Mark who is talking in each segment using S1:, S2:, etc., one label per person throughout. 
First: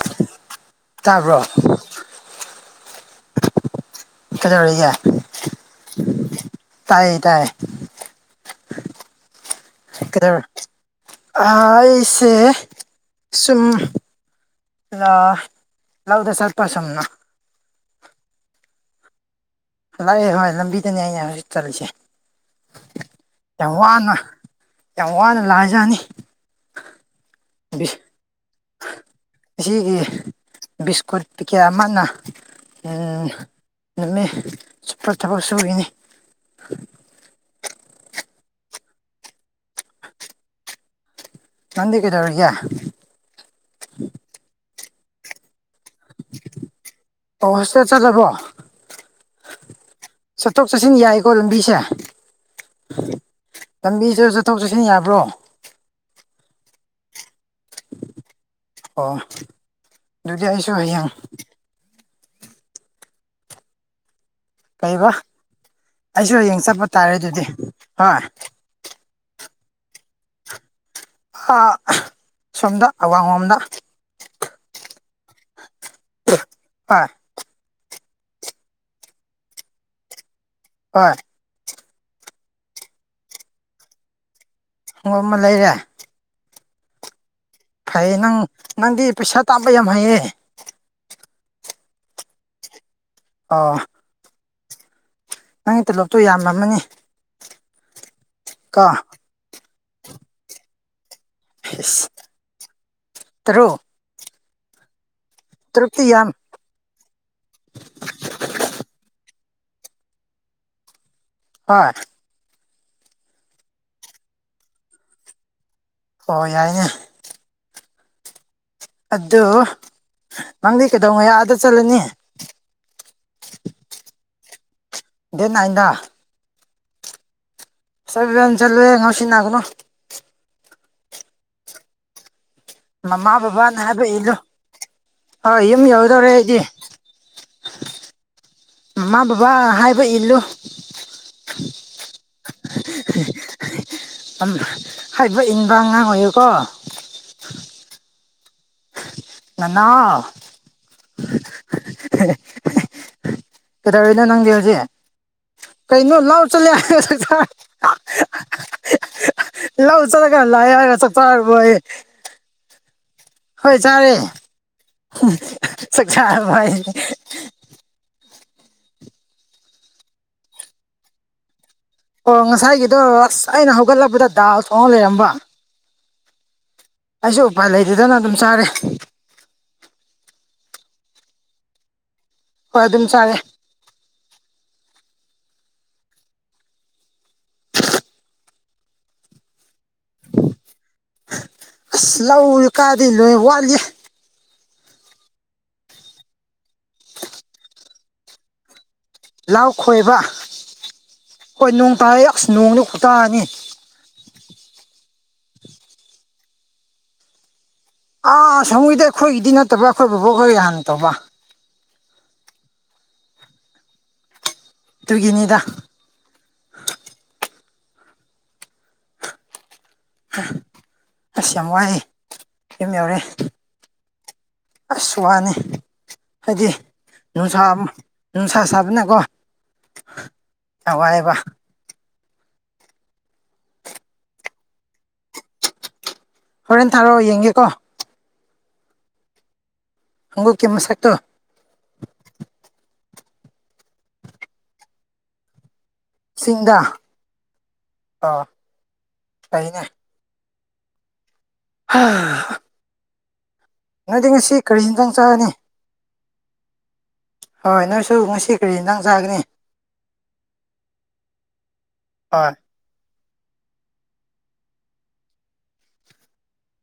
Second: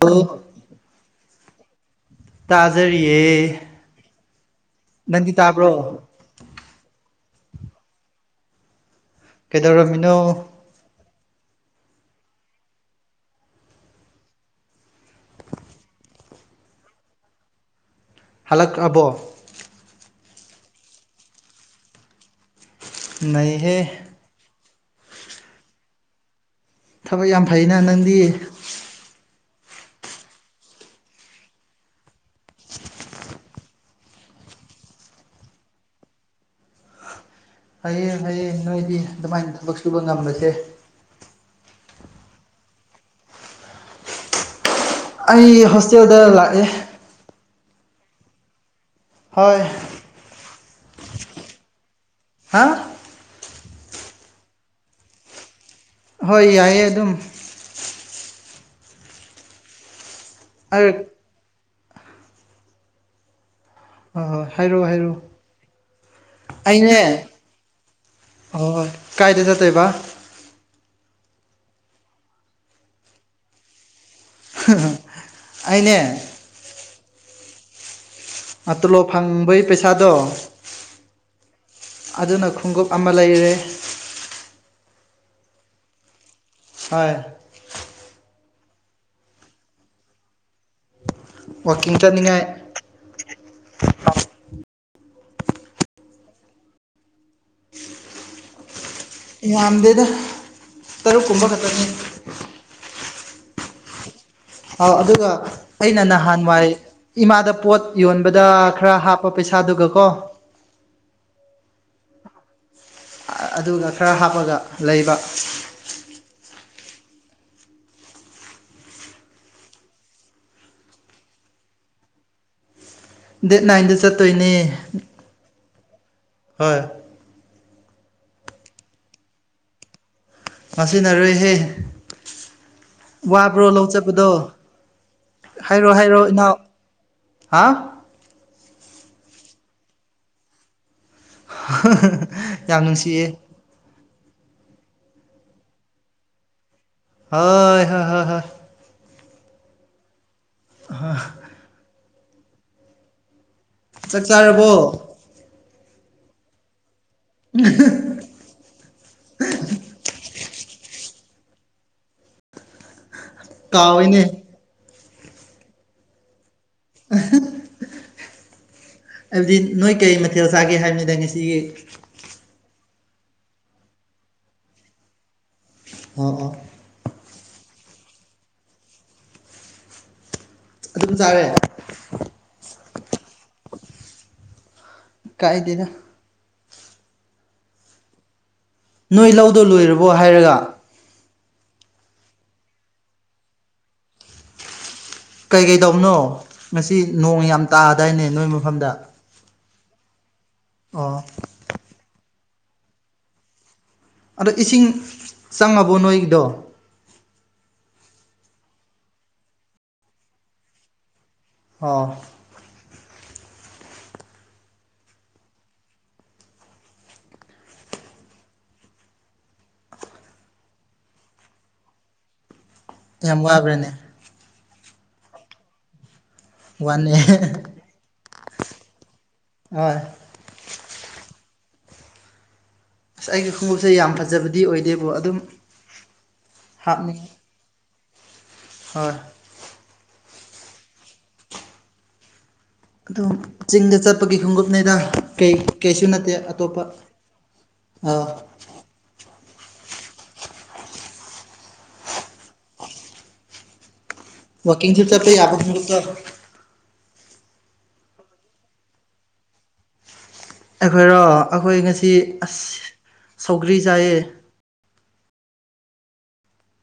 S1: ꯑꯩꯣꯏ
S2: ꯇꯥꯕ꯭ꯔꯣ
S1: ꯇꯥꯖꯔꯤꯌꯦ
S2: ꯀꯩꯗꯧꯔꯤꯒꯦ
S1: ꯅꯪꯗꯤ ꯇꯥꯕ꯭ꯔꯣ
S2: ꯇꯥꯏꯌꯦ ꯇꯥꯏꯌꯦ
S1: ꯀꯩꯗꯧꯔꯝꯃꯤꯅꯣ
S2: ꯑ ꯑꯩꯁꯦ ꯁꯨꯝ ꯂꯥ ꯂꯧꯕꯗ ꯁꯠꯄꯥ ꯁꯝꯅ
S1: ꯍꯜꯂꯛꯑꯕꯣ
S2: ꯂꯥꯛꯑꯦ ꯚꯥꯏ ꯂꯝꯕꯤꯗꯅꯦ ꯑꯩꯅ ꯍꯧꯖꯤꯛ ꯆꯠꯂꯤꯁꯦ ꯌꯥꯝ
S1: ꯅꯩꯍꯦ
S2: ꯋꯥꯅ ꯌꯥꯝ ꯋꯥꯅ ꯂꯥꯛꯏꯖꯥꯠꯅꯤ
S1: ꯊꯕꯛ ꯌꯥꯝ ꯐꯩꯅ ꯅꯪꯗꯤ
S2: ꯑꯁꯤꯒꯤ ꯕꯤꯁꯀꯨꯠ ꯄꯦꯀꯦꯠ ꯑꯃꯅ ꯎꯝ ꯅꯪꯅꯤ ꯁꯨꯄꯔ ꯊꯕꯛ ꯁꯨꯔꯤꯅꯤ
S1: ꯐꯩꯌꯦ ꯐꯩꯌꯦ ꯅꯣꯏꯗꯤ ꯑꯗꯨꯃꯥꯏꯅ ꯊꯕꯛ ꯁꯨꯕ ꯉꯝꯕꯁꯦ
S2: ꯅꯗꯤ ꯀꯗꯔꯌꯥ
S1: ꯑꯩ ꯍꯣꯁꯇꯦꯜꯗ ꯂꯥꯛꯑꯦ
S2: ꯑꯣ ꯍꯣꯁꯇꯦꯜ ꯆꯠꯂꯕꯣ
S1: ꯍꯥꯏ
S2: ꯆꯠꯊꯣꯛ ꯆꯠꯁꯤꯟ ꯌꯥꯏꯀꯣ ꯂꯝꯕꯤꯁꯦ
S1: ꯍꯥ
S2: ꯂꯝꯕꯤ ꯆ ꯆꯠꯊꯣꯛ ꯆꯠꯁꯤꯟ ꯌꯥꯕ꯭ꯔꯣ
S1: ꯍꯣꯏ ꯌꯥꯏꯑꯌꯦ ꯑꯗꯨꯝ
S2: ꯑꯣ ꯑꯗꯨꯗꯤ ꯑꯩꯁꯨ
S1: ꯑꯩ
S2: ꯍꯌꯦꯡꯪ
S1: ꯍꯣꯏ ꯍꯣꯏ ꯍꯥꯏꯔꯛꯑꯣ
S2: ꯀꯩꯕ ꯑꯩꯁꯨ ꯍꯌꯦꯡ
S1: ꯍꯥꯏꯔꯛꯑꯣ
S2: ꯆꯠꯄ
S1: ꯑꯩꯅꯦ
S2: ꯇꯥꯔꯦ ꯑꯗꯨꯗꯤ ꯍꯣꯏ
S1: ꯍꯍꯣꯏ ꯍꯣꯏ ꯀꯥꯏꯗꯤꯁ ꯇꯦꯕ
S2: ꯑ ꯁꯣꯝꯗ ꯑꯋꯥꯡꯣꯝꯗ
S1: ꯑꯅꯦ
S2: [unintelligible]
S1: ꯒ ꯇꯣꯂꯣꯞ ꯐꯪꯕꯩ ꯄꯩꯁꯥꯗꯣ
S2: [unintelligible]
S1: ꯑꯗꯨꯅ ꯈꯣꯡꯎꯞ ꯑꯃ ꯂꯩꯔꯦ
S2: ꯈꯣꯡꯉꯨꯞ ꯑꯃ ꯂꯩꯔꯦ
S1: ꯍꯣꯏ
S2: ꯐꯩꯌꯦ ꯅꯪ ꯅꯪꯗꯤ ꯄꯩꯁꯥ ꯇꯥꯕ ꯌꯥꯝ ꯍꯩꯌꯦ
S1: ꯋꯥꯛꯀꯤꯡ ꯆꯠꯅꯤꯡꯉꯥꯏ
S2: ꯑꯣ ꯅꯪꯒꯤ ꯇꯣꯂꯣꯞꯇꯣ ꯌꯥꯝꯃꯝꯃꯅꯤ ꯀꯣ
S1: ꯌꯥꯝꯗꯦꯗ ꯇꯔꯨꯛ ꯀꯨꯝꯕ ꯈꯛ
S2: ꯏꯁ ꯇꯔꯨꯛ
S1: ꯑ ꯑꯗꯨꯒ ꯑꯩꯅ
S2: ꯇꯔꯨꯛꯇꯤ ꯌꯥꯝ
S1: ꯅꯍꯥꯟꯋꯥꯏ ꯏꯃꯥꯗ ꯄꯣꯠ ꯌꯣꯟꯕꯗ ꯈꯔ ꯍꯥꯞꯄ ꯄꯩꯁꯥꯗꯨꯒ ꯀꯣ
S2: ꯍꯣꯏ
S1: ꯑꯥ ꯑꯗꯨꯗꯥ ꯈꯔ ꯍꯥꯞꯄꯒ ꯂꯩꯕ
S2: ꯑꯣ ꯌꯥꯏꯅꯦ ꯑꯗꯨ ꯅꯪꯗꯤ ꯀꯩꯗꯧꯉꯩ ꯑꯥꯗ ꯆꯠꯂꯅꯤ
S1: ꯗꯦꯠ ꯅꯥꯏꯟꯗ ꯆꯠꯇꯣꯏꯅꯦ
S2: ꯗꯦꯠ ꯅꯥꯏꯟꯗ
S1: ꯍꯣꯏ
S2: [unintelligible] ꯉꯧꯁꯤꯅꯥꯒꯅꯣ
S1: ꯉꯥꯎꯁꯤꯟꯅꯔꯣꯏꯍꯦ
S2: ꯃꯃꯥ
S1: ꯋꯥꯕ꯭ꯔꯣ
S2: ꯕꯕꯥꯅ
S1: ꯂꯧ
S2: ꯍꯥꯏꯕ
S1: ꯆꯠꯄꯗꯣ
S2: ꯏꯜꯂꯨ ꯍꯣꯏ ꯌꯨꯝ
S1: ꯍꯥꯏꯔꯣ ꯍꯥꯏꯔꯣ
S2: ꯌꯧꯗꯧꯔꯦ
S1: ꯏꯅꯥꯎ
S2: ꯑꯩꯗꯤ
S1: ꯍꯥꯥꯎ
S2: ꯃꯃꯥ ꯕꯕꯥ ꯍꯥꯏꯕ ꯏꯜꯂꯨ
S1: ꯌꯥꯝ ꯅꯨꯡꯁꯤꯌꯦ
S2: ꯑꯝ ꯍꯥꯏꯕ ꯏꯟꯕ ꯑꯉꯥꯡ ꯑꯣꯏꯌꯨꯀꯣ
S1: ꯍꯣꯏ ꯍꯣ ꯍꯣ ꯍꯣꯏ
S2: ꯅꯅꯥꯎ
S1: [unintelligible]
S2: [unintelligible] ꯀꯩꯗꯧꯔꯤꯅꯣ
S1: ꯆꯥꯛ
S2: ꯅꯪꯗꯤ
S1: ꯆꯥꯔꯕꯣ
S2: ꯍꯧꯖꯤꯛ ꯀꯩꯅꯣ ꯂꯥꯎ ꯆꯠꯂꯦ [unintelligible] ꯂꯧ ꯆꯠꯂꯒ ꯂꯥꯛꯑꯦ ꯍꯥꯏꯔꯒ ꯆꯥꯛ ꯆꯥꯔꯕꯌꯦ ꯍꯣꯏ ꯆꯔꯦ
S1: ꯀꯥꯎꯏꯅꯦ
S2: ꯆꯥꯛ ꯆꯥꯔꯕꯌꯦ
S1: ꯍꯥꯏꯕꯗꯤ ꯅꯣꯏ ꯀꯔꯤ ꯃꯊꯦꯜ ꯆꯥꯒꯦ ꯍꯥꯏꯕꯅꯤꯗ ꯉꯁꯤꯒꯤ
S2: ꯑꯣ ꯉꯁꯥꯏꯒꯤꯗꯣ ꯑꯁ ꯑꯩꯅ ꯍꯧꯒꯠꯂꯕꯗ ꯗꯥꯜ ꯊꯣꯡꯉꯥꯒ ꯂꯩꯔꯝꯕ
S1: ꯑꯣ ꯑꯣ
S2: ꯑꯩꯁꯨ ꯎꯄꯥꯏ ꯂꯩꯇꯥꯗꯅ ꯑꯗꯨꯝ ꯆꯥꯔꯦ
S1: ꯑꯗꯨ ꯆꯥꯔꯦ
S2: ꯍꯣꯏ ꯑꯗꯨꯝ ꯆꯥꯔꯦ
S1: ꯀꯥꯏꯗꯦꯗꯥ ꯅꯣꯏ ꯂꯧꯗꯣ ꯂꯣꯏꯔꯕꯣ ꯍꯥꯏꯔꯒ
S2: ꯑꯁ ꯂꯧꯗꯣ ꯀꯥꯗꯩ ꯅꯣꯏ ꯋꯥꯠꯂꯤꯌꯦ
S1: ꯀꯩ ꯀꯩꯇꯧꯕꯅꯣ ꯉꯁꯤ ꯅꯣꯡ ꯌꯥꯝ ꯇꯥꯗꯥꯏꯅꯦ ꯅꯣꯏ ꯃꯐꯝꯗꯥ
S2: ꯂꯥꯎ ꯈꯣꯏꯕ
S1: ꯑꯣ
S2: ꯍꯣꯏ ꯅꯣꯡ ꯇꯥꯔꯦ ꯑꯁ ꯅꯣꯡꯗꯤ ꯈꯨꯇꯥꯅꯤ
S1: ꯑꯗꯣ ꯏꯁꯤꯡ ꯆꯪꯉꯕꯣ ꯅꯣꯏꯒꯤꯗꯣ
S2: ꯑꯥ ꯁꯃꯣꯏꯗꯤ ꯑꯩꯈꯣꯏꯒꯤꯗꯤ ꯅꯠꯇꯕ ꯑꯩꯈꯣꯏ ꯕꯣꯕꯣꯛꯛꯈꯣꯏ ꯍꯥꯟꯅ ꯇꯧꯕ
S1: ꯑꯥ
S2: ꯗꯨꯒꯤꯅꯤꯗ ꯑꯁ ꯌꯥꯝ ꯋꯥꯏꯑꯦ ꯌꯨꯝ ꯌꯧꯔꯦ
S1: ꯌꯥꯝ ꯋꯥꯕ꯭ꯔꯥꯅꯦ
S2: ꯑꯁꯋꯥꯅꯤ ꯍꯥꯏꯗꯤ
S1: ꯋꯥꯅꯦ
S2: ꯅꯨꯡꯁꯥ ꯑꯃ ꯅꯨꯡꯁꯥ ꯁꯥꯕꯅꯀꯣ
S1: ꯍꯣꯏ
S2: ꯋꯥꯏꯌꯦꯕ
S1: ꯑꯁ ꯑꯩꯒꯤ ꯈꯨꯎꯞꯁꯦ ꯌꯥꯝ ꯐꯖꯕꯗꯤ ꯑꯣꯏꯗꯦꯕꯨ ꯑꯗꯨꯝ
S2: ꯍꯣꯔꯦꯟ ꯊꯥꯔꯛꯑꯣ
S1: ꯍꯥꯞꯅꯤꯡꯉꯤ
S2: ꯌꯦꯡꯒꯦꯀꯣ
S1: ꯍꯣꯏ
S2: ꯈꯨꯉꯨꯞꯀꯤ ꯃꯁꯛ ꯇꯣ
S1: ꯑꯗꯣ ꯆꯤꯡꯗ ꯆꯠꯄꯒꯤ ꯈꯣꯡꯎꯞꯅꯤꯗ ꯀꯩ ꯀꯩꯁꯨ ꯅ
S2: ꯁꯤꯡꯗ ꯑ ꯐꯩꯅꯦ ꯍꯥ ꯅꯪꯗꯤꯉꯥꯁꯤ
S1: ꯋꯥꯀꯤꯡꯁꯨ ꯆꯠꯄ ꯌꯥꯕꯈꯨꯉꯨꯞꯇ
S2: ꯍꯣꯏ ꯅꯣꯏꯁꯨ ꯉꯁꯤ ꯀꯔꯤ ꯏꯟꯖꯥꯡ ꯆꯥꯒꯅꯤ
S1: ꯑꯩꯈꯣꯏꯔꯣ ꯑꯈꯣꯏ ꯉꯁꯤ
S2: ꯍꯣꯏ
S1: ꯑꯁ ꯁꯧꯒ꯭ꯔꯤ ꯆꯥꯏꯌꯦ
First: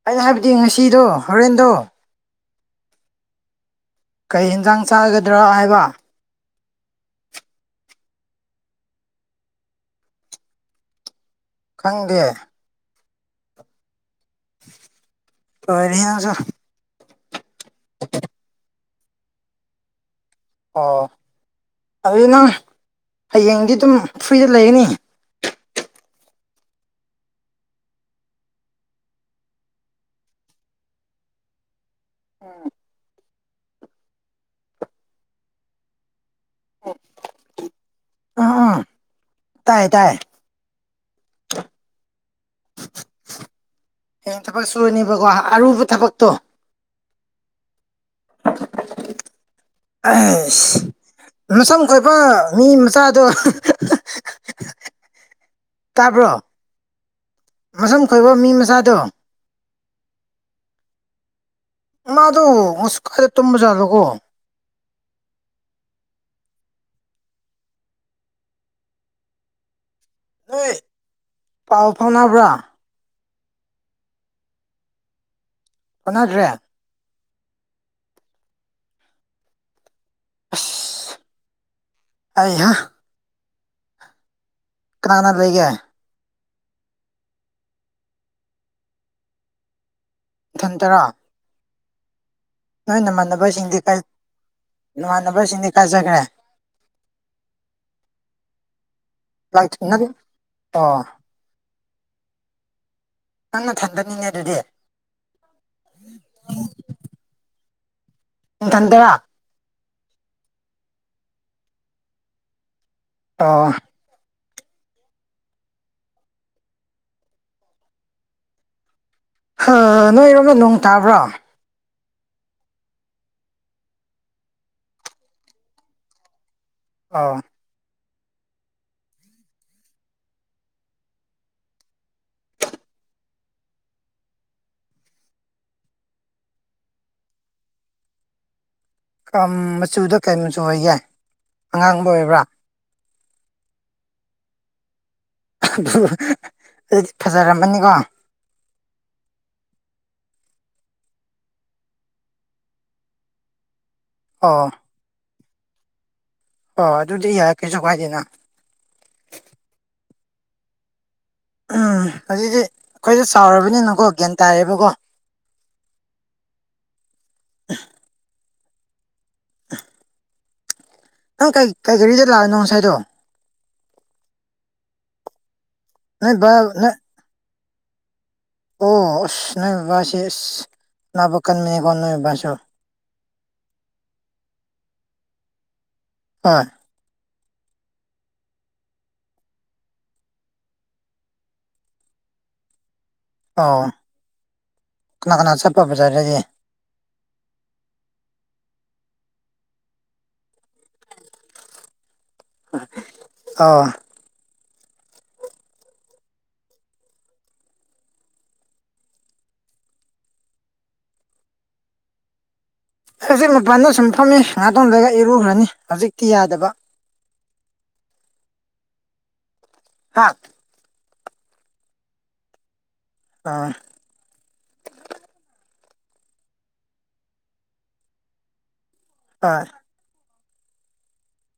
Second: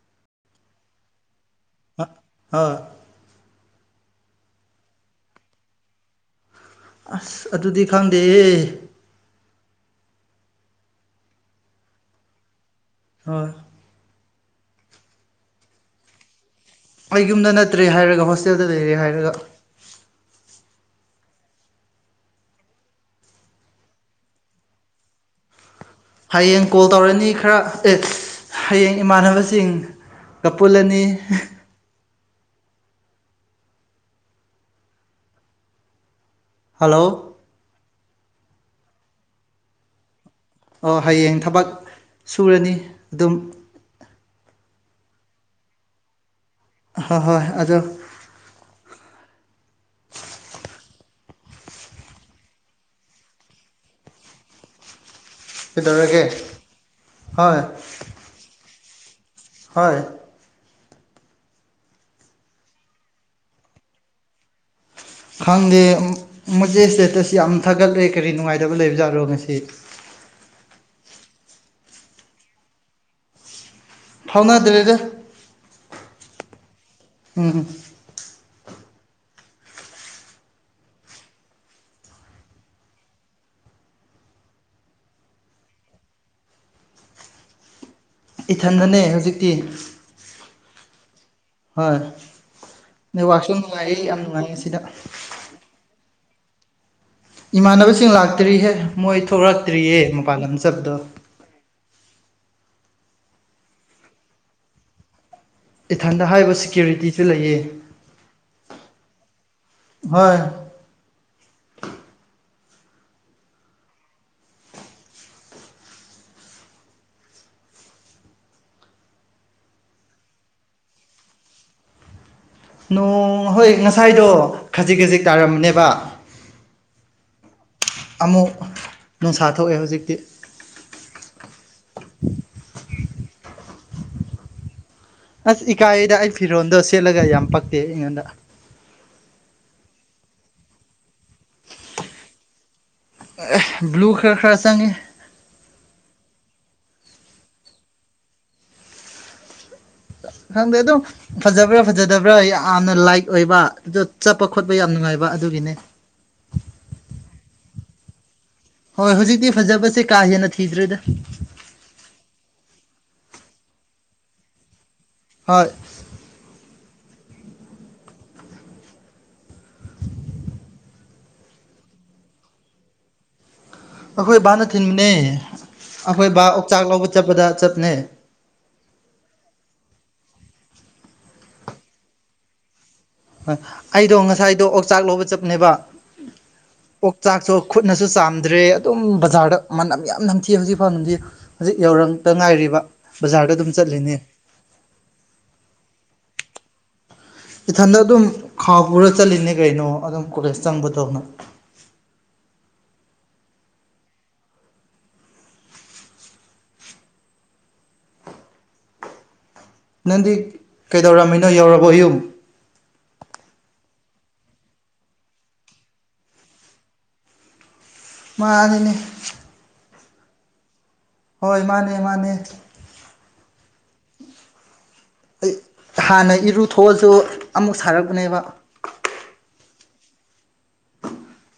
S2: ꯑꯩꯅ ꯍꯥꯏꯕꯗꯤ ꯉꯁꯤꯗꯣ ꯍꯣꯔꯦꯟꯗꯣ
S1: ꯑꯥ
S2: ꯀꯩ ꯌꯦꯟꯖꯥꯡ ꯆꯥꯒꯗ꯭ꯔꯥ ꯍꯥꯏꯕ
S1: ꯑꯁ ꯑꯗꯨꯗꯤ ꯈꯪꯗꯦꯍ
S2: ꯈꯪꯗꯦ
S1: ꯍꯣꯢ
S2: ꯂꯣꯏꯔꯦꯍꯦ ꯅꯪꯖꯨ
S1: ꯑꯩ ꯌꯨꯝꯗ ꯅꯠꯇ꯭ꯔꯦ ꯍꯥꯏꯔꯒ ꯍꯣꯁꯇꯦꯜꯗ ꯂꯩꯔꯦ ꯍꯥꯏꯔꯒ
S2: ꯑꯣ ꯑꯗꯨꯗꯤ ꯅꯪ ꯍꯌꯦꯡꯗꯤ ꯑꯗꯨꯝ ꯐ꯭ꯔꯤꯗ ꯂꯩꯒꯅꯤ
S1: ꯍꯌꯦꯡ ꯀꯣꯜ ꯇꯧꯔꯅꯤ ꯈꯔ ꯑꯦꯁ ꯍꯌꯦꯡ ꯏꯃꯥꯟꯅꯕꯁꯤꯡ ꯀꯄꯨꯜꯂꯅꯤ ꯍꯜꯂꯣ
S2: ꯑꯥ ꯑꯥ ꯇꯥꯏ ꯇꯥꯏ
S1: ꯑꯣ ꯍꯌꯦꯡ ꯊꯕꯛ ꯁꯨꯔꯅꯤ ꯑꯗꯨꯝ
S2: ꯍꯌꯦꯡ ꯊꯕꯛ ꯁꯨꯨꯅꯤꯕꯀꯣ ꯑꯔꯨꯕ ꯊꯕꯛꯇꯣ
S1: ꯑꯍꯣꯏ ꯍꯣꯏ ꯑꯗꯣ
S2: [inaudible] ꯑꯁ ꯃꯁꯝ ꯀꯣꯏꯕ ꯃꯤ ꯃꯆꯥꯗꯣ
S1: ꯀꯩꯗꯧꯔꯒꯦ ꯍꯣꯏ
S2: ꯀꯣꯏꯕ ꯃꯤ ꯃꯆꯥꯗꯣ
S1: ꯍꯣꯏ
S2: ꯎ ꯃꯥꯗꯣ ꯃꯨꯁ ꯈꯔ ꯇꯨꯝꯕ ꯖꯥꯠꯂꯒꯣ
S1: ꯈꯪꯗꯦ ꯃꯦ ꯁ꯭ꯇꯦꯇꯁ ꯌꯥꯝ ꯊꯥꯒꯠꯂꯦ ꯀꯔꯤ ꯅꯨꯡꯉꯥꯏꯇꯕ ꯂꯩꯕꯖꯥꯠꯔꯣ ꯉꯁꯤ
S2: ꯅꯣꯏ ꯄꯥꯎ ꯐꯥꯎꯅꯕ꯭ꯔ
S1: ꯐꯥꯎꯅꯗꯔꯦꯗ
S2: ꯐꯥꯎꯅꯗ꯭ꯔꯦ
S1: ꯎꯝ ꯎꯝ
S2: ꯑꯁ ꯑꯩꯍ ꯀꯅꯥꯥ ꯀꯅꯥ ꯂꯩꯒꯦ
S1: ꯏꯊꯟꯗꯅꯦ ꯍꯧꯖꯤꯛꯇꯤ
S2: ꯏꯊꯟ ꯇꯔꯥ
S1: ꯍꯣꯏ
S2: ꯅꯣꯏ
S1: ꯅꯦꯠꯋꯥꯛꯁꯨ
S2: ꯅꯃꯥꯟꯅꯕꯁꯤꯡꯗꯤ
S1: ꯅꯨꯡꯉꯥꯏꯌꯦ ꯌꯥꯝ ꯅꯨꯡꯉꯥꯏꯌꯦ ꯁꯤꯗ
S2: ꯅꯃꯥꯟꯅꯕꯁꯤꯡꯗꯤ ꯀꯥꯖꯈ꯭ꯔꯦ
S1: ꯏꯃꯥꯟꯅꯕꯁꯤꯡ ꯂꯥꯛꯇ꯭ꯔꯤꯍꯦ ꯃꯣꯏ
S2: ꯂꯥꯛ
S1: ꯊꯣꯛꯂꯛꯇ꯭ꯔꯤꯌꯦ
S2: ꯅꯪ
S1: ꯃꯄꯥꯟ ꯂꯝ ꯆꯠꯕꯗꯣ
S2: ꯑꯣ ꯅꯪ ꯊꯟꯗꯅꯤꯅꯦ ꯑꯗꯨꯗꯤ
S1: ꯏꯊꯟꯗ ꯍꯥꯏꯔꯤꯕ ꯁꯦꯀ꯭ꯌꯨꯔꯤꯇꯤꯁꯨ ꯂꯩꯌꯦ
S2: ꯏꯊꯟꯇꯔ
S1: ꯍꯣꯏ
S2: ꯑꯣ ꯅꯣꯏꯔꯣꯝꯗ ꯅꯣꯡ ꯇꯥꯕ꯭ꯔꯣ
S1: ꯅꯣꯡ ꯍꯣꯏ ꯉꯁꯥꯏꯗꯣ ꯈꯖꯤꯛ ꯈꯖꯤꯛ ꯇꯥꯔꯝꯕꯅꯦꯕ
S2: ꯑꯥꯎ
S1: ꯑꯃꯨꯛ ꯅꯨꯡꯁꯥ ꯊꯣꯛꯑꯦ ꯍꯧꯖꯤꯛꯇꯤ ꯑꯁ ꯏꯀꯥꯏꯗ ꯑꯩ ꯐꯤꯔꯣꯟꯜꯗꯣ ꯁꯦꯠꯂꯒ ꯌꯥꯝ ꯄꯛꯇꯦ ꯑꯩꯉꯣꯟꯗ
S2: ꯃꯆꯨꯗ ꯀꯩ ꯃꯆꯨ ꯑꯣꯏꯒꯦ ꯑꯉꯥꯡꯕ ꯑꯣꯏꯕ꯭ꯔꯥ
S1: ꯕ꯭ꯂꯨ ꯈꯔ ꯈꯔ ꯆꯪꯉꯦ
S2: ꯑꯗꯨ ꯑꯗꯨꯗꯤ ꯐꯖꯔꯝꯃꯅꯤꯀꯣ
S1: ꯈꯪꯗꯦ ꯑꯗꯨꯝ ꯐꯖꯕ꯭ꯔꯥ ꯐꯖꯗꯕ꯭ꯔꯥ ꯌꯥꯝꯅ ꯂꯥꯏꯠ ꯑꯣꯏꯕ ꯑ ꯆꯠꯄ
S2: ꯑꯣ
S1: ꯈꯣꯠꯄ ꯌꯥꯝ ꯅꯨꯡꯉꯥꯏꯕ ꯑꯗꯨꯒꯤꯅꯦ
S2: ꯑꯣ ꯑꯗꯨꯗꯤ ꯌꯥꯏ ꯀꯩꯁꯨ ꯀꯥꯏꯗꯦꯅ
S1: ꯍꯣꯏ ꯍꯧꯖꯤꯛꯇꯤ ꯐꯖꯕꯁꯦ ꯀꯥ ꯍꯦꯟꯅ ꯊꯤꯗ꯭ꯔꯦꯗ
S2: ꯎꯝ ꯑꯗꯩꯗꯤ ꯑꯩꯈꯣꯏꯁꯨ ꯆꯥꯎꯔꯕꯅꯤꯅꯀꯣ ꯒ꯭ꯌꯥꯟ ꯇꯥꯏꯌꯦꯕꯀꯣ
S1: ꯍꯣꯏ
S2: ꯅꯪ ꯀꯩ ꯀꯩ ꯔꯤꯗ ꯂꯥꯛꯑꯅꯣ ꯉꯁꯥꯏꯗꯣ
S1: ꯑꯩꯈꯣꯏ ꯕꯥꯅ ꯊꯤꯟꯕꯅꯦ ꯑꯩꯈꯣꯏ
S2: ꯅꯣꯏ
S1: ꯕꯥ ꯑꯣꯛꯆꯥꯛ
S2: ꯅꯣꯏ
S1: ꯂꯧꯕ ꯆꯠꯄꯗ ꯆꯠꯄꯅꯦ
S2: ꯑꯣ ꯑꯁ ꯅꯣꯏ ꯕꯕꯥꯁꯤ ꯑꯁ ꯅꯥꯕ ꯀꯟꯃꯤꯅꯦꯀꯣ ꯅꯣꯏ ꯕꯥꯁꯨ
S1: ꯑꯩꯗꯣ ꯉꯁꯥꯏꯗꯣ ꯑꯣ ꯆꯥꯛ ꯂꯧꯕ ꯆꯞꯅꯦꯕ
S2: [unintelligible]
S1: ꯑꯣꯛꯆꯥꯛꯁꯨ ꯈꯨꯠꯅꯁꯨ ꯆꯥꯝꯗ꯭ꯔꯦ ꯑꯗꯨꯝ ꯕꯖꯥꯔꯗ ꯃꯅꯝ ꯌꯥꯝ ꯅꯝꯊꯤ ꯍꯧꯖꯤꯛ ꯐꯥꯎꯗꯤ ꯍꯧꯖꯤꯛ ꯌꯥꯎꯔꯪꯗ ꯉꯥꯏꯔꯤꯕ ꯕꯖꯥꯔꯗ ꯑꯗꯨꯝ
S2: ꯑꯣ
S1: ꯆꯠꯂꯤꯅꯦ
S2: ꯀꯅꯥ ꯀꯅꯥ ꯆꯠꯄꯕꯖ ꯍꯥꯏꯔꯗꯤ
S1: ꯏꯊꯟꯗ ꯑꯗꯨꯝ ꯈꯥꯎ ꯄꯨꯔ ꯆꯠꯂꯤꯅꯦ ꯀꯩꯅꯣ ꯑꯗꯨꯝ ꯀꯣꯂꯦꯖ ꯆꯪꯕ ꯇꯧꯅ
S2: ꯑꯣ
S1: ꯅꯪꯗꯤ ꯀꯩꯗꯧꯔꯝꯃꯤꯅꯣ ꯌꯧꯔꯕꯣ ꯌꯌꯨꯝ
S2: ꯑꯩ ꯍꯧꯖꯤꯛ ꯃꯄꯥꯟꯗ ꯁꯨꯝ ꯐꯝꯃꯤ ꯉꯥꯇꯣꯝꯗꯒ ꯏꯔꯨꯈ꯭ꯔꯅꯤ ꯍꯧꯖꯤꯛꯇꯤ ꯌꯥꯗꯕ
S1: ꯃꯥꯜꯂꯤꯅꯦ
S2: [unintelligible]
S1: ꯍꯣꯏ ꯃꯥꯅꯦ ꯃꯥꯅꯦ
S2: ꯑꯥ
S1: ꯑꯩ ꯍꯥꯟꯅ ꯏꯔꯨ ꯊꯣꯛꯑꯁꯨ ꯑꯃꯨꯛ ꯁꯥꯔꯛꯄꯅꯦꯕ
S2: [unintelligible]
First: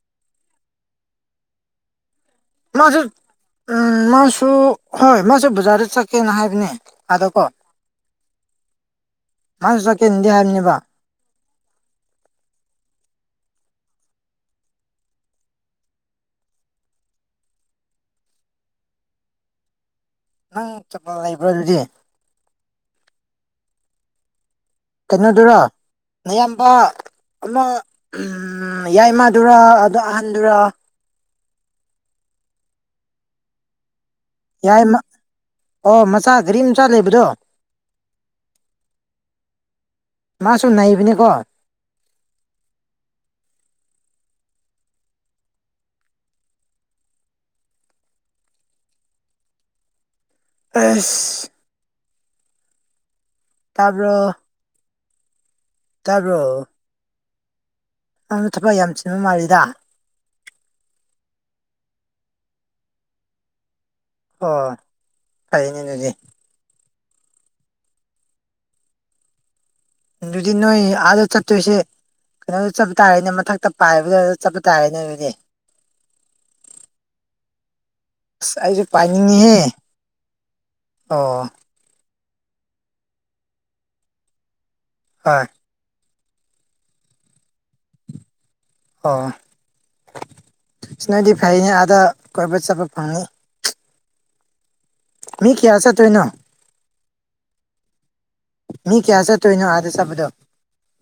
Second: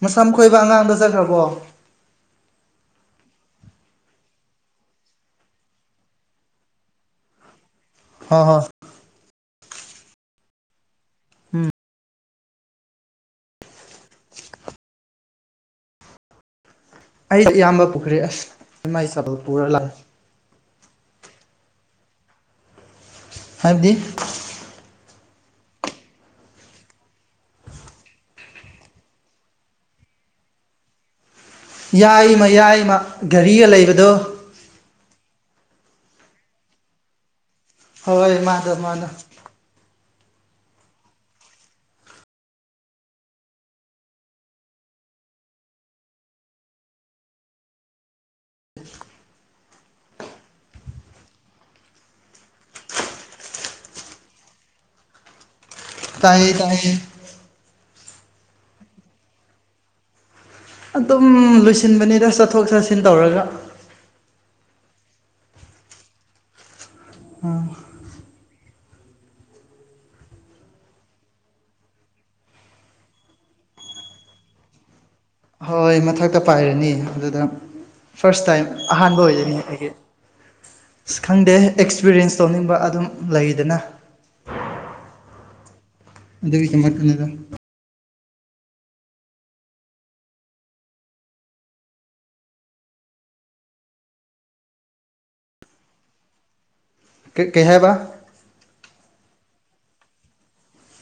S1: ꯃꯁꯝ ꯈꯣꯏꯕ ꯑꯉꯥꯡꯗꯣ ꯆꯠꯈ꯭ꯔꯥꯕꯣ
S2: ꯃꯥꯖꯨ ꯎꯝ ꯃꯥꯁꯨ ꯍꯣꯏ ꯃꯥꯁꯨ ꯕꯖꯥꯔꯗ ꯆꯠꯀꯦꯅ ꯍꯥꯏꯕꯅꯦ ꯑꯥꯗꯀꯣ
S1: ꯍ ꯍ
S2: ꯃꯥꯁꯨ ꯆꯠꯀꯦꯅꯗꯤ ꯍꯥꯏꯕꯅꯦꯕ
S1: ꯎꯝ ꯑꯩ ꯏꯌꯥꯝꯕ ꯄꯨꯈ꯭ꯔꯤ ꯑꯁ ꯏꯃꯥꯏ ꯆꯕꯜ [unintelligible] ꯄꯨꯔ ꯂꯥꯛ
S2: ꯅꯪ ꯆꯠꯄ ꯂꯩꯕ꯭ꯔꯥ ꯑꯗꯨꯗꯤ
S1: ꯍꯥꯏꯕꯗꯤ
S2: ꯀꯩꯅꯣꯗꯨꯔꯣ ꯑꯌꯥꯝꯕ ꯑꯃ ꯎꯝ ꯌꯥꯏꯃꯥꯗꯨꯔꯥ ꯑꯗꯣ ꯑꯍꯟꯗꯨꯔꯥ
S1: ꯌꯥꯏꯃ ꯌꯥꯏꯃ ꯒꯥꯔꯤꯒ ꯂꯩꯕꯗꯣ
S2: ꯌꯥꯏ ꯑꯣ ꯃꯆꯥ ꯒꯥꯔꯤ ꯃꯆꯥ ꯂꯩꯕꯗꯣ
S1: ꯍꯣꯏ ꯍꯥꯏ ꯃꯗꯣ ꯃꯗꯣ
S2: ꯃꯥꯁꯨ ꯅꯅꯥꯏꯕꯅꯦꯀꯣ
S1: [unintelligible]
S2: ꯑꯁ ꯇꯥꯕꯔꯣ
S1: ꯇꯥꯏꯌꯦ ꯇꯥꯏꯌꯦ
S2: [unintelligible] ꯊꯕꯛ ꯌꯥꯝ ꯆꯤꯟꯕ ꯃꯥꯜꯂꯤꯗ
S1: ꯑꯗꯨꯝ ꯂꯣꯏꯁꯤꯟꯕꯅꯤꯗ ꯆꯠꯊꯣꯛ ꯆꯠꯁꯤꯟ ꯇꯧꯔꯒ
S2: ꯑꯣ ꯀꯅꯤ ꯑꯗꯨꯗꯤ
S1: ꯎꯝ
S2: ꯑꯗꯨꯗꯤ ꯅꯣꯏ ꯑꯗ ꯆꯠꯇꯣꯏꯁꯦ ꯀꯩꯅꯣ ꯆꯠꯄ ꯇꯥꯔꯦꯅꯦ ꯃꯊꯛꯇ ꯄꯥꯏꯕꯗꯨ ꯆꯠꯄ ꯇꯥꯔꯦꯅꯦ ꯑꯗꯨꯗꯤ
S1: ꯍꯣꯏ ꯃꯊꯛꯇ ꯄꯥꯏꯔꯅꯤ ꯑꯗꯨꯗ ꯐꯥꯔꯁ
S2: ꯑꯁ
S1: ꯇꯥꯏꯝ
S2: ꯑꯩꯁꯨ
S1: ꯑꯍꯥꯟꯕ
S2: ꯄꯥꯏꯅꯤꯡꯉꯤꯍꯦ
S1: ꯑꯣꯏꯒꯅꯤ ꯑꯩꯒꯤ ꯑꯁ
S2: ꯑꯣ
S1: ꯈꯪꯗꯦ ꯑꯦꯛꯁꯄꯤꯔꯤꯌꯦꯟꯁ ꯇꯧꯅꯤꯡꯕ ꯑꯗꯨꯝ ꯂꯩꯗꯅ
S2: ꯇꯥꯏ
S1: ꯑꯗꯨꯒꯤꯃꯗ
S2: ꯑꯣ ꯁꯤꯅꯗꯤ ꯐꯩꯅꯦ ꯑꯥꯗ ꯀꯣꯏꯕ ꯆꯠꯄ ꯐꯪꯉꯤ ꯃꯤ ꯀꯌꯥ ꯆꯠꯇꯣꯏꯅꯣ
S1: ꯀꯩ ꯍꯥꯏꯕ
S2: ꯃꯤ ꯀꯌꯥꯁꯦ ꯇ ꯏꯩꯅꯣ ꯍꯥꯥꯗꯁꯥꯕꯗꯣ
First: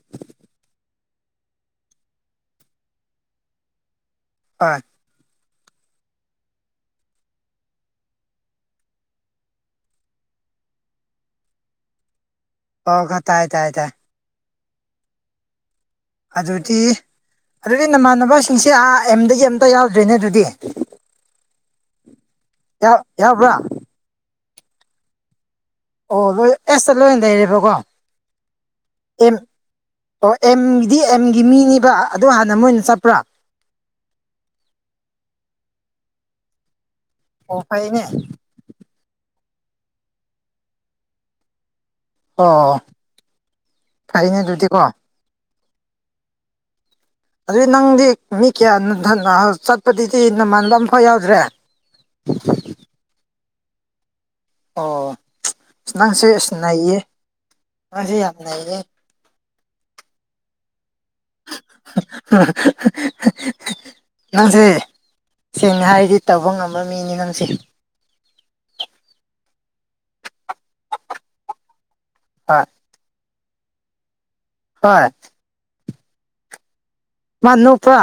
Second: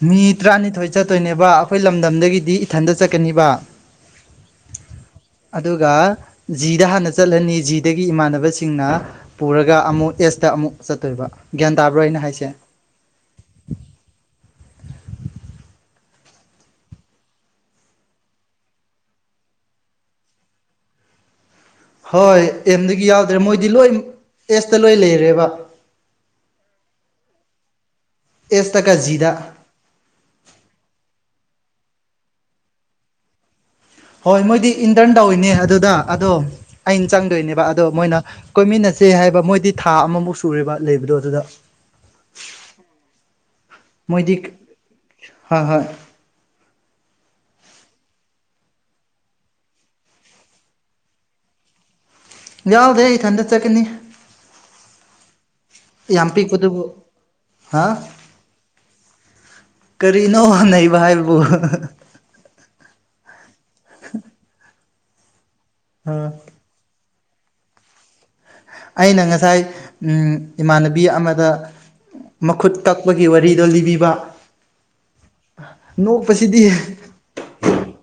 S1: ꯃꯤ ꯇꯔꯥꯅꯤꯊꯣꯏ ꯆꯠꯇꯣꯏꯅꯦꯕ ꯑꯩꯈꯣꯏ ꯂꯝꯗꯝꯗꯒꯤꯗꯤ ꯏꯊꯟꯗ ꯆꯠꯀꯅꯤꯕ
S2: ꯍꯥꯏ
S1: ꯑꯗꯨꯒ ꯖꯤꯗ ꯍꯟꯅ ꯆꯠꯂꯅꯤ ꯖꯤꯗꯒꯤ ꯏꯃꯥꯟꯅꯕꯁꯤꯡꯅ ꯄꯨꯔꯒ ꯑꯃꯨꯛ ꯑꯦꯁꯇ ꯑꯃꯨꯛ ꯆꯠꯇꯣꯏꯕ ꯒ꯭ꯌꯥꯟ ꯇꯥꯕ꯭ꯔꯣ ꯑꯩꯅ ꯍꯥꯏꯁꯦ
S2: [unintelligible] ꯇꯥꯏ ꯇꯥꯏ ꯇꯥꯏ ꯑꯗꯨꯗꯤ ꯑꯗꯨꯗꯤ ꯅꯃꯥꯟꯅꯕꯁꯤꯡꯁꯦ ꯑꯥ ꯑꯦꯝꯗꯒꯤ ꯑꯝꯇ ꯌꯥꯎꯗ꯭ꯔꯦꯅꯦ ꯑꯗꯨꯗꯤ
S1: ꯍꯣꯏ ꯑꯦꯝꯗꯒꯤ ꯌꯥꯎꯗ꯭ꯔꯦ
S2: ꯌꯥꯎꯕ꯭ꯔꯥ
S1: ꯃꯣꯏꯗꯤ ꯂꯣꯏ ꯑꯦꯁꯇ ꯂꯣꯏ ꯂꯩꯔꯦꯕ
S2: ꯑꯣ ꯂꯣꯏ ꯑꯦꯁꯇ ꯂꯣꯏꯅ ꯂꯩꯔꯦꯕꯀꯣ
S1: ꯑꯦꯁꯇ ꯀꯥꯖꯤꯗ
S2: ꯑꯦꯝ ꯑꯣ ꯑꯦꯝꯒꯤꯗꯤ ꯑꯦꯝꯒꯤ ꯃꯤꯅꯦꯕ ꯑꯗꯣ ꯍꯥꯟꯅ ꯃꯣꯏꯅ ꯆꯠꯄ꯭ꯔꯥ
S1: ꯍꯣꯏ ꯃꯣꯏꯗꯤ ꯏꯟꯇꯔꯟ ꯇꯧꯋꯤꯅꯦ ꯑꯗꯨꯗ ꯑꯗꯣ ꯑꯩꯅ
S2: ꯑꯣ
S1: ꯆꯪꯗꯣꯏꯅꯦꯕ ꯑꯗꯣ
S2: ꯐꯩꯅꯦ
S1: ꯃꯣꯏꯅ ꯀꯣꯏꯃꯤꯟꯅꯁꯦ ꯍꯥꯏꯕ ꯃꯣꯏꯗꯤ ꯊꯥ ꯑꯃꯃꯨꯛ ꯁꯨꯔꯦꯕ ꯂꯩꯕꯗꯣ ꯑꯗꯨꯗ
S2: ꯑꯣ
S1: ꯃꯣꯏꯗꯤ
S2: ꯐꯩꯅꯦ ꯑꯗꯨꯗꯤꯀꯣ
S1: ꯍꯣꯏ ꯍꯣꯏ
S2: ꯑꯗꯨꯏ ꯅꯪꯗꯤ ꯃꯤ ꯀꯌꯥ ꯆꯠꯄꯗꯨꯗꯤ ꯅꯃꯥꯟꯕ ꯑꯃꯝꯐꯥꯎ ꯌꯥꯎꯗ꯭ꯔꯦ [inaudible]
S1: ꯌꯥꯎꯗꯦ ꯏꯊꯟꯇ ꯆꯠꯀꯅꯤ
S2: ꯑꯣ ꯁꯤ ꯅꯪꯁꯦ
S1: ꯌꯥꯝ
S2: ꯁꯤꯌꯦ ꯁꯤ
S1: ꯄꯤꯛꯄꯗꯨꯕꯨ ꯍꯥ
S2: ꯅꯁ ꯌꯥꯝ ꯂꯩꯌꯦ
S1: ꯀꯔꯤꯅꯣ ꯅꯩꯕ ꯍꯥꯏꯕꯨ
S2: ꯅꯪꯁꯦ ꯁꯦꯡꯅ ꯍꯥꯏꯔꯗꯤ
S1: ꯑꯥ
S2: ꯇꯧꯕ ꯉꯝ ꯃꯝꯕ ꯃꯤꯅꯤ ꯅꯪꯁꯦ
S1: ꯑꯩꯅ ꯉꯁꯥꯏ ꯏꯃꯥꯟꯅꯕꯤ ꯑꯃꯗ
S2: ꯍꯣꯏ
S1: ꯃꯈꯨꯠ ꯀꯛꯄꯒꯤ ꯋꯥꯔꯤꯗꯣ ꯂꯤꯕꯤꯕ
S2: ꯍꯣꯏ
S1: ꯅꯣꯛꯄꯁꯤꯗꯤ
S2: ꯃꯅꯨꯄꯥ꯭ꯔ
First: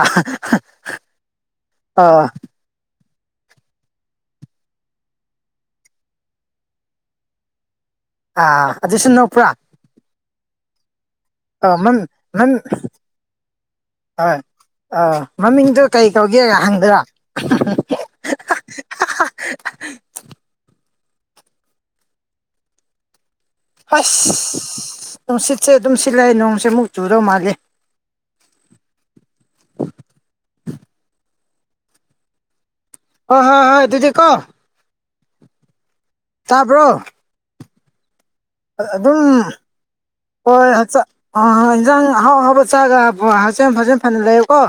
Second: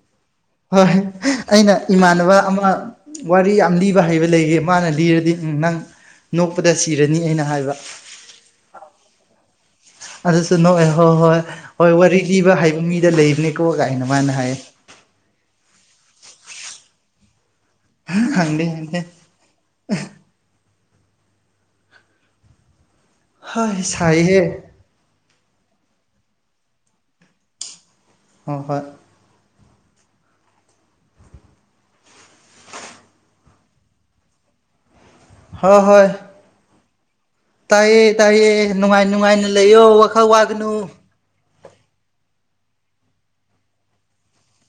S1: ꯍꯣꯏ ꯑꯩꯅ ꯏꯃꯥꯟꯅꯕ ꯑꯃ ꯋꯥꯔꯤ ꯌꯥꯝ ꯂꯤꯕ ꯍꯩꯕ ꯂꯩꯌꯦ ꯃꯥꯅ ꯂꯤꯔꯗꯤ ꯅꯪ ꯅꯣꯛꯄꯗ ꯁꯤꯔꯅꯤ ꯑꯩꯅ ꯍꯥꯏꯕ
S2: ꯑꯥ ꯑꯗꯨꯁꯨ ꯅꯛꯄ꯭ꯔꯥ
S1: ꯑꯗꯨꯁꯨ ꯅꯣꯛꯏ ꯍꯣꯏ ꯍꯣꯏ
S2: ꯑꯣ
S1: ꯍꯣꯏ
S2: ꯃꯝ
S1: ꯋꯥꯔꯤ
S2: ꯃꯝ
S1: ꯂꯤꯕ ꯍꯥꯏꯕ ꯃꯤꯗ ꯂꯩꯕꯅꯦꯀꯣ ꯑꯩꯅ ꯃꯥꯅ
S2: ꯍꯣꯏ
S1: ꯍꯥꯏꯌꯦ
S2: ꯑꯥ ꯃꯃꯤꯡꯗꯨꯣ ꯀꯩ ꯀꯧꯒꯦ ꯍꯪꯗ꯭ꯔ
S1: [unintelligible] ꯍꯣꯏ
S2: ꯍꯁ
S1: ꯁꯥꯏꯍꯦ
S2: ꯅꯨꯡꯁꯤꯠꯁꯦ ꯑꯗꯨꯝ ꯁꯤꯠꯂꯑꯦ ꯅꯣꯡꯁꯦ ꯃꯨꯛ ꯆꯨꯗꯧ ꯃꯥꯜꯂꯦ
S1: [unintelligible] ꯍꯣꯏ
S2: ꯍ ꯍꯣꯏ ꯍꯣꯏ ꯑꯗꯨꯗꯤ ꯀꯣ
S1: ꯍꯣꯏ ꯍꯣꯏ
S2: ꯇꯥꯕ꯭ꯔꯣ
S1: ꯇꯥꯏꯑꯌꯦ ꯇꯥꯏꯑꯌꯦ ꯅꯨꯡꯉꯥꯏ
S2: ꯑꯗꯨꯝ
S1: ꯅꯨꯡꯉꯥꯏꯅ ꯂꯩꯌꯣ ꯋꯥꯈꯜ ꯋꯥꯒꯅꯨ
S2: ꯑ ꯏꯟꯖꯥꯡ ꯑꯍꯥꯎ ꯍꯥꯎ ꯆꯥꯛꯒ ꯍꯥꯆꯥꯟ ꯐꯖꯦꯜ ꯐꯅ ꯂꯩꯌꯦꯀꯣ